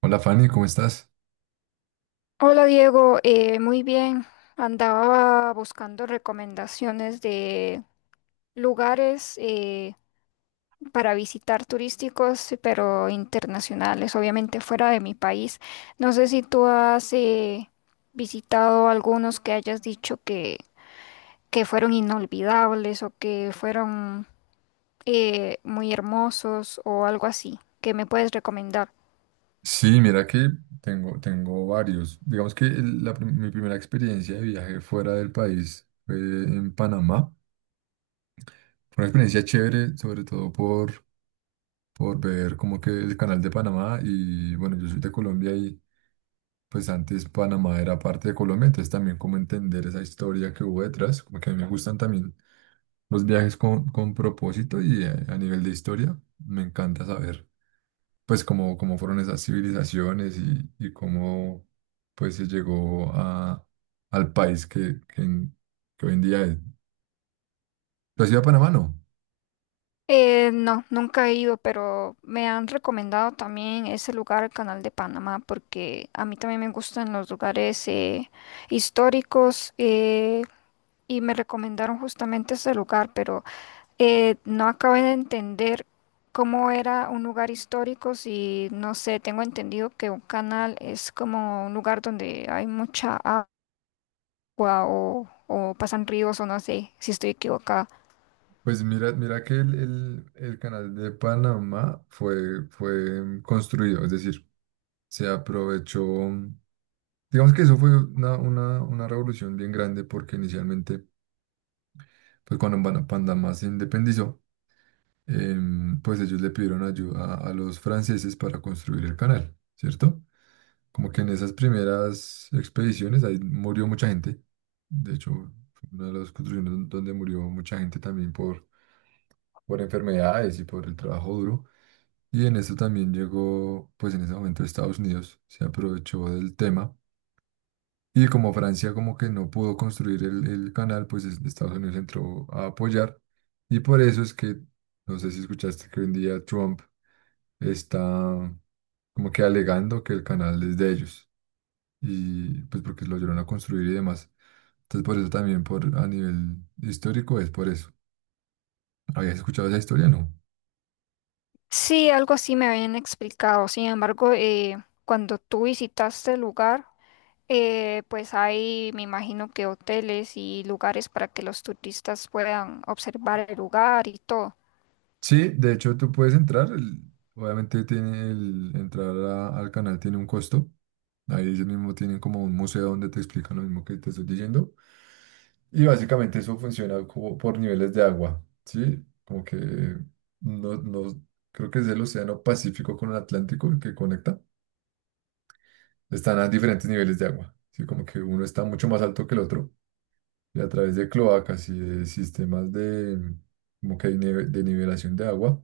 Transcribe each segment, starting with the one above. Hola Fanny, ¿cómo estás? Hola Diego, muy bien. Andaba buscando recomendaciones de lugares para visitar turísticos, pero internacionales, obviamente fuera de mi país. No sé si tú has visitado algunos que hayas dicho que fueron inolvidables o que fueron muy hermosos o algo así. ¿Qué me puedes recomendar? Sí, mira que tengo varios. Digamos que mi primera experiencia de viaje fuera del país fue en Panamá. Fue una experiencia chévere, sobre todo por ver como que el canal de Panamá y bueno, yo soy de Colombia y pues antes Panamá era parte de Colombia, entonces también como entender esa historia que hubo detrás, como que a mí me gustan también los viajes con propósito y a nivel de historia, me encanta saber. Pues cómo fueron esas civilizaciones y cómo pues se llegó al país que hoy en día es. ¿Tú has ido a Panamá, no? No, nunca he ido, pero me han recomendado también ese lugar, el Canal de Panamá, porque a mí también me gustan los lugares históricos, y me recomendaron justamente ese lugar, pero no acabé de entender cómo era un lugar histórico, si no sé, tengo entendido que un canal es como un lugar donde hay mucha agua o pasan ríos o no sé si estoy equivocada. Pues mira que el canal de Panamá fue construido, es decir, se aprovechó, digamos que eso fue una revolución bien grande porque inicialmente, pues cuando Panamá se independizó, pues ellos le pidieron ayuda a los franceses para construir el canal, ¿cierto? Como que en esas primeras expediciones ahí murió mucha gente. De hecho, fue una de las construcciones donde murió mucha gente también por enfermedades y por el trabajo duro. Y en eso también llegó, pues en ese momento Estados Unidos se aprovechó del tema. Y como Francia como que no pudo construir el canal, pues Estados Unidos entró a apoyar. Y por eso es que, no sé si escuchaste que hoy en día Trump está como que alegando que el canal es de ellos. Y pues porque lo ayudaron a construir y demás. Entonces por eso también por a nivel histórico es por eso. ¿Habías escuchado esa historia? No. Sí, algo así me habían explicado. Sin embargo, cuando tú visitaste el lugar, pues hay, me imagino que hoteles y lugares para que los turistas puedan observar el lugar y todo. Sí, de hecho tú puedes entrar, obviamente tiene el entrar al canal tiene un costo. Ahí ellos mismos tienen como un museo donde te explican lo mismo que te estoy diciendo. Y básicamente eso funciona como por niveles de agua, ¿sí? Como que no creo que es el Océano Pacífico con el Atlántico el que conecta. Están a diferentes niveles de agua, ¿sí? Como que uno está mucho más alto que el otro. Y a través de cloacas y de sistemas de, como que de de nivelación de agua.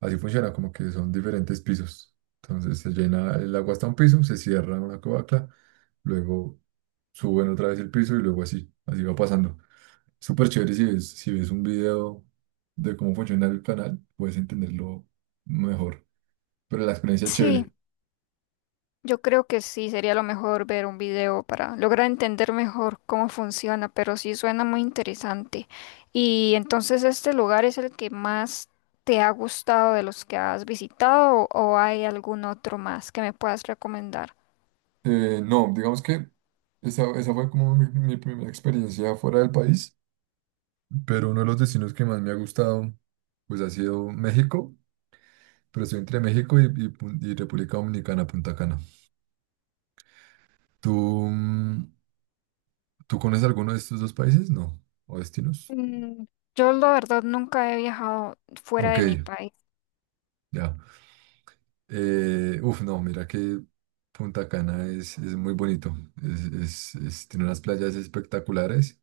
Así funciona, como que son diferentes pisos. Entonces se llena el agua hasta un piso, se cierra una cloaca, luego suben otra vez el piso y luego así va pasando. Súper chévere si ves un video de cómo funciona el canal, puedes entenderlo mejor. Pero la experiencia es Sí, chévere. yo creo que sí, sería lo mejor ver un video para lograr entender mejor cómo funciona, pero sí suena muy interesante. Y entonces, ¿este lugar es el que más te ha gustado de los que has visitado o hay algún otro más que me puedas recomendar? No, digamos que esa fue como mi primera experiencia fuera del país. Pero uno de los destinos que más me ha gustado, pues ha sido México, pero estoy entre México y República Dominicana, Punta Cana. ¿Tú, mm, tú conoces alguno de estos dos países? No, o destinos. Mm, yo la verdad nunca he viajado fuera Ok, de mi país, ya. Uf, no, mira que Punta Cana es muy bonito, es, tiene unas playas espectaculares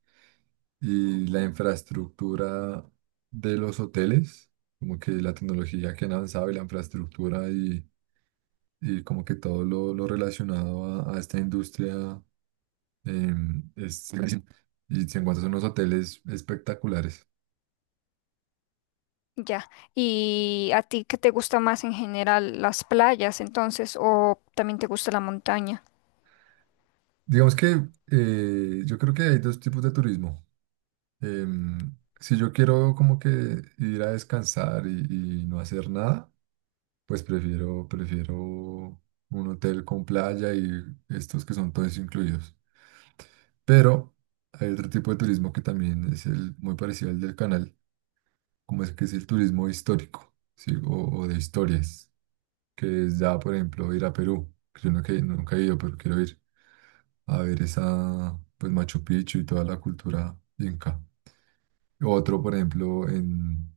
y la infraestructura de los hoteles, como que la tecnología que han avanzado y la infraestructura y como que todo lo relacionado a esta industria es carísimo. Y se encuentran unos hoteles espectaculares. ya. ¿Y a ti qué te gusta más en general, las playas entonces, o también te gusta la montaña? Digamos que yo creo que hay dos tipos de turismo. Em, si yo quiero como que ir a descansar y no hacer nada, pues prefiero un hotel con playa y estos que son todos incluidos. Pero hay otro tipo de turismo que también es el, muy parecido al del canal como es que es el turismo histórico, ¿sí? O de historias, que es ya, por ejemplo, ir a Perú, que yo nunca, nunca he ido, pero quiero ir a ver esa, pues Machu Picchu y toda la cultura inca. Otro, por ejemplo, en,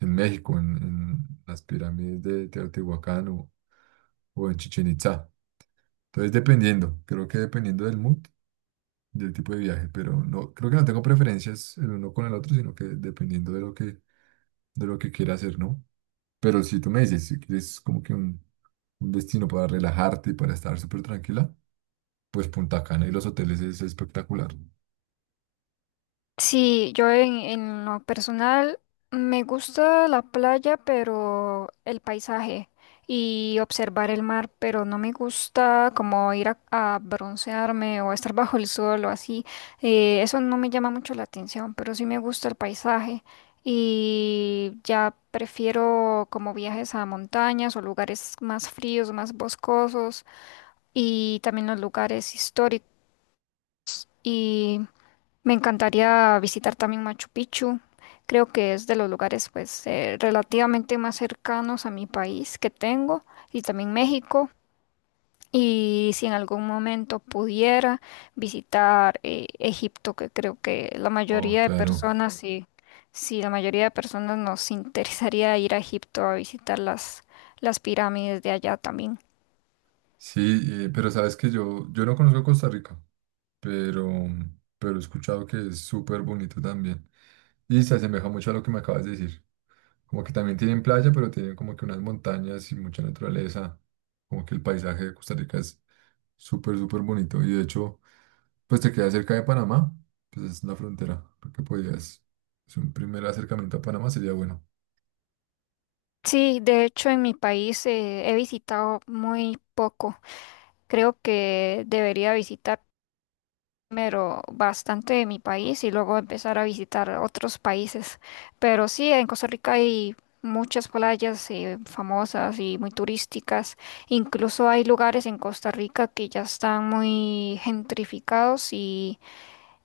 en México, en las pirámides de Teotihuacán o en Chichén Itzá. Entonces, dependiendo, creo que dependiendo del mood, del tipo de viaje, pero no, creo que no tengo preferencias el uno con el otro, sino que dependiendo de lo que quiera hacer, ¿no? Pero si tú me dices, si quieres como que un destino para relajarte y para estar súper tranquila, pues Punta Cana y los hoteles es espectacular. Sí, yo en lo personal me gusta la playa, pero el paisaje y observar el mar, pero no me gusta como ir a broncearme o estar bajo el sol o así. Eso no me llama mucho la atención, pero sí me gusta el paisaje y ya prefiero como viajes a montañas o lugares más fríos, más boscosos y también los lugares históricos. Me encantaría visitar también Machu Picchu. Creo que es de los lugares pues relativamente más cercanos a mi país que tengo y también México. Y si en algún momento pudiera visitar Egipto, que creo que la Oh, mayoría de claro. personas, sí, sí, la mayoría de personas nos interesaría ir a Egipto a visitar las pirámides de allá también. Sí, pero sabes que yo no conozco Costa Rica, pero, pero he escuchado que es súper bonito también. Y se asemeja mucho a lo que me acabas de decir. Como que también tienen playa, pero tienen como que unas montañas y mucha naturaleza. Como que el paisaje de Costa Rica es súper, súper bonito. Y de hecho... Pues te queda cerca de Panamá, pues es la frontera. Creo que podías, es un primer acercamiento a Panamá sería bueno. Sí, de hecho en mi país he visitado muy poco. Creo que debería visitar primero bastante de mi país y luego empezar a visitar otros países. Pero sí, en Costa Rica hay muchas playas famosas y muy turísticas. Incluso hay lugares en Costa Rica que ya están muy gentrificados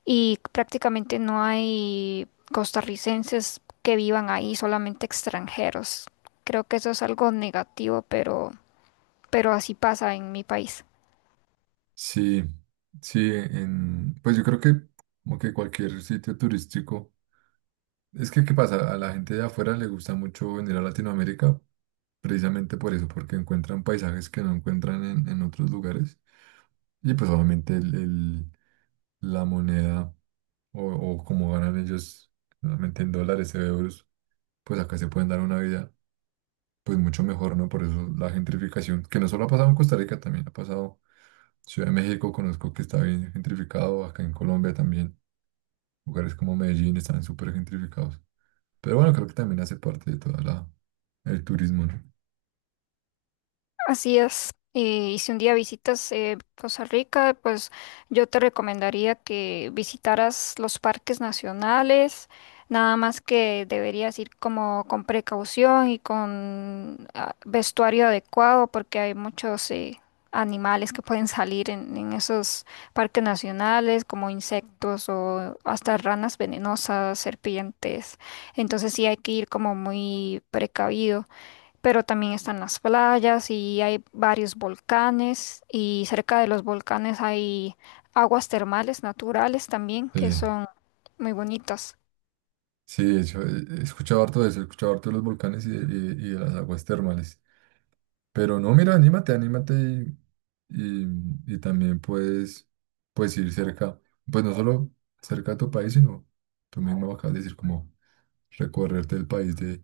y prácticamente no hay costarricenses que vivan ahí, solamente extranjeros. Creo que eso es algo negativo, pero así pasa en mi país. Sí, sí, en, pues yo creo que como que cualquier sitio turístico. Es que, ¿qué pasa? A la gente de afuera le gusta mucho venir a Latinoamérica precisamente por eso, porque encuentran paisajes que no encuentran en otros lugares. Y pues obviamente la moneda o como ganan ellos, normalmente en dólares o euros, pues acá se pueden dar una vida pues mucho mejor, ¿no? Por eso la gentrificación, que no solo ha pasado en Costa Rica, también ha pasado en Ciudad de México, conozco que está bien gentrificado, acá en Colombia también, lugares como Medellín están súper gentrificados. Pero bueno, creo que también hace parte de toda la, el turismo, ¿no? Así es. Y si un día visitas Costa Rica, pues yo te recomendaría que visitaras los parques nacionales, nada más que deberías ir como con precaución y con vestuario adecuado porque hay muchos animales que pueden salir en esos parques nacionales, como insectos o hasta ranas venenosas, serpientes. Entonces sí hay que ir como muy precavido, pero también están las playas y hay varios volcanes y cerca de los volcanes hay aguas termales naturales también Sí, que son muy bonitas. sí, eso, he escuchado harto de eso, he escuchado harto de los volcanes y de las aguas termales. Pero no, mira, anímate y, y también puedes ir cerca, pues no solo cerca de tu país, sino tú mismo acabas de decir como recorrerte el país de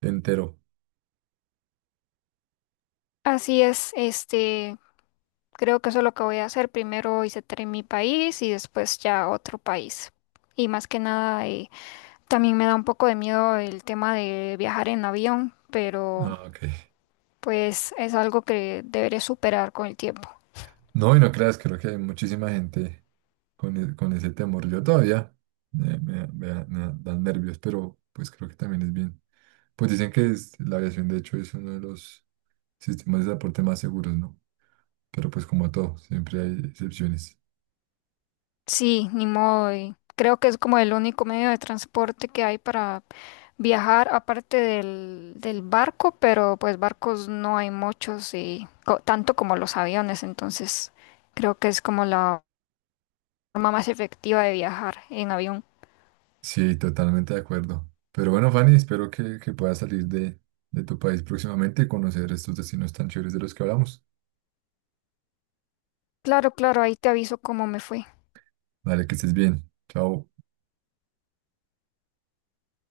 entero. Así es, este, creo que eso es lo que voy a hacer. Primero visitaré mi país y después ya otro país. Y más que nada, también me da un poco de miedo el tema de viajar en avión, pero Ah, ok. pues es algo que deberé superar con el tiempo. No, y no creas, creo que hay muchísima gente con ese temor. Yo todavía me dan nervios, pero pues creo que también es bien. Pues dicen que la aviación, de hecho, es uno de los sistemas de transporte más seguros, ¿no? Pero pues como todo, siempre hay excepciones. Sí, ni modo. Y creo que es como el único medio de transporte que hay para viajar, aparte del barco, pero pues barcos no hay muchos y co- tanto como los aviones, entonces creo que es como la forma más efectiva de viajar en avión. Sí, totalmente de acuerdo. Pero bueno, Fanny, espero que puedas salir de tu país próximamente y conocer estos destinos tan chéveres de los que hablamos. Claro, claro, ahí te aviso cómo me fue. Dale, que estés bien. Chao.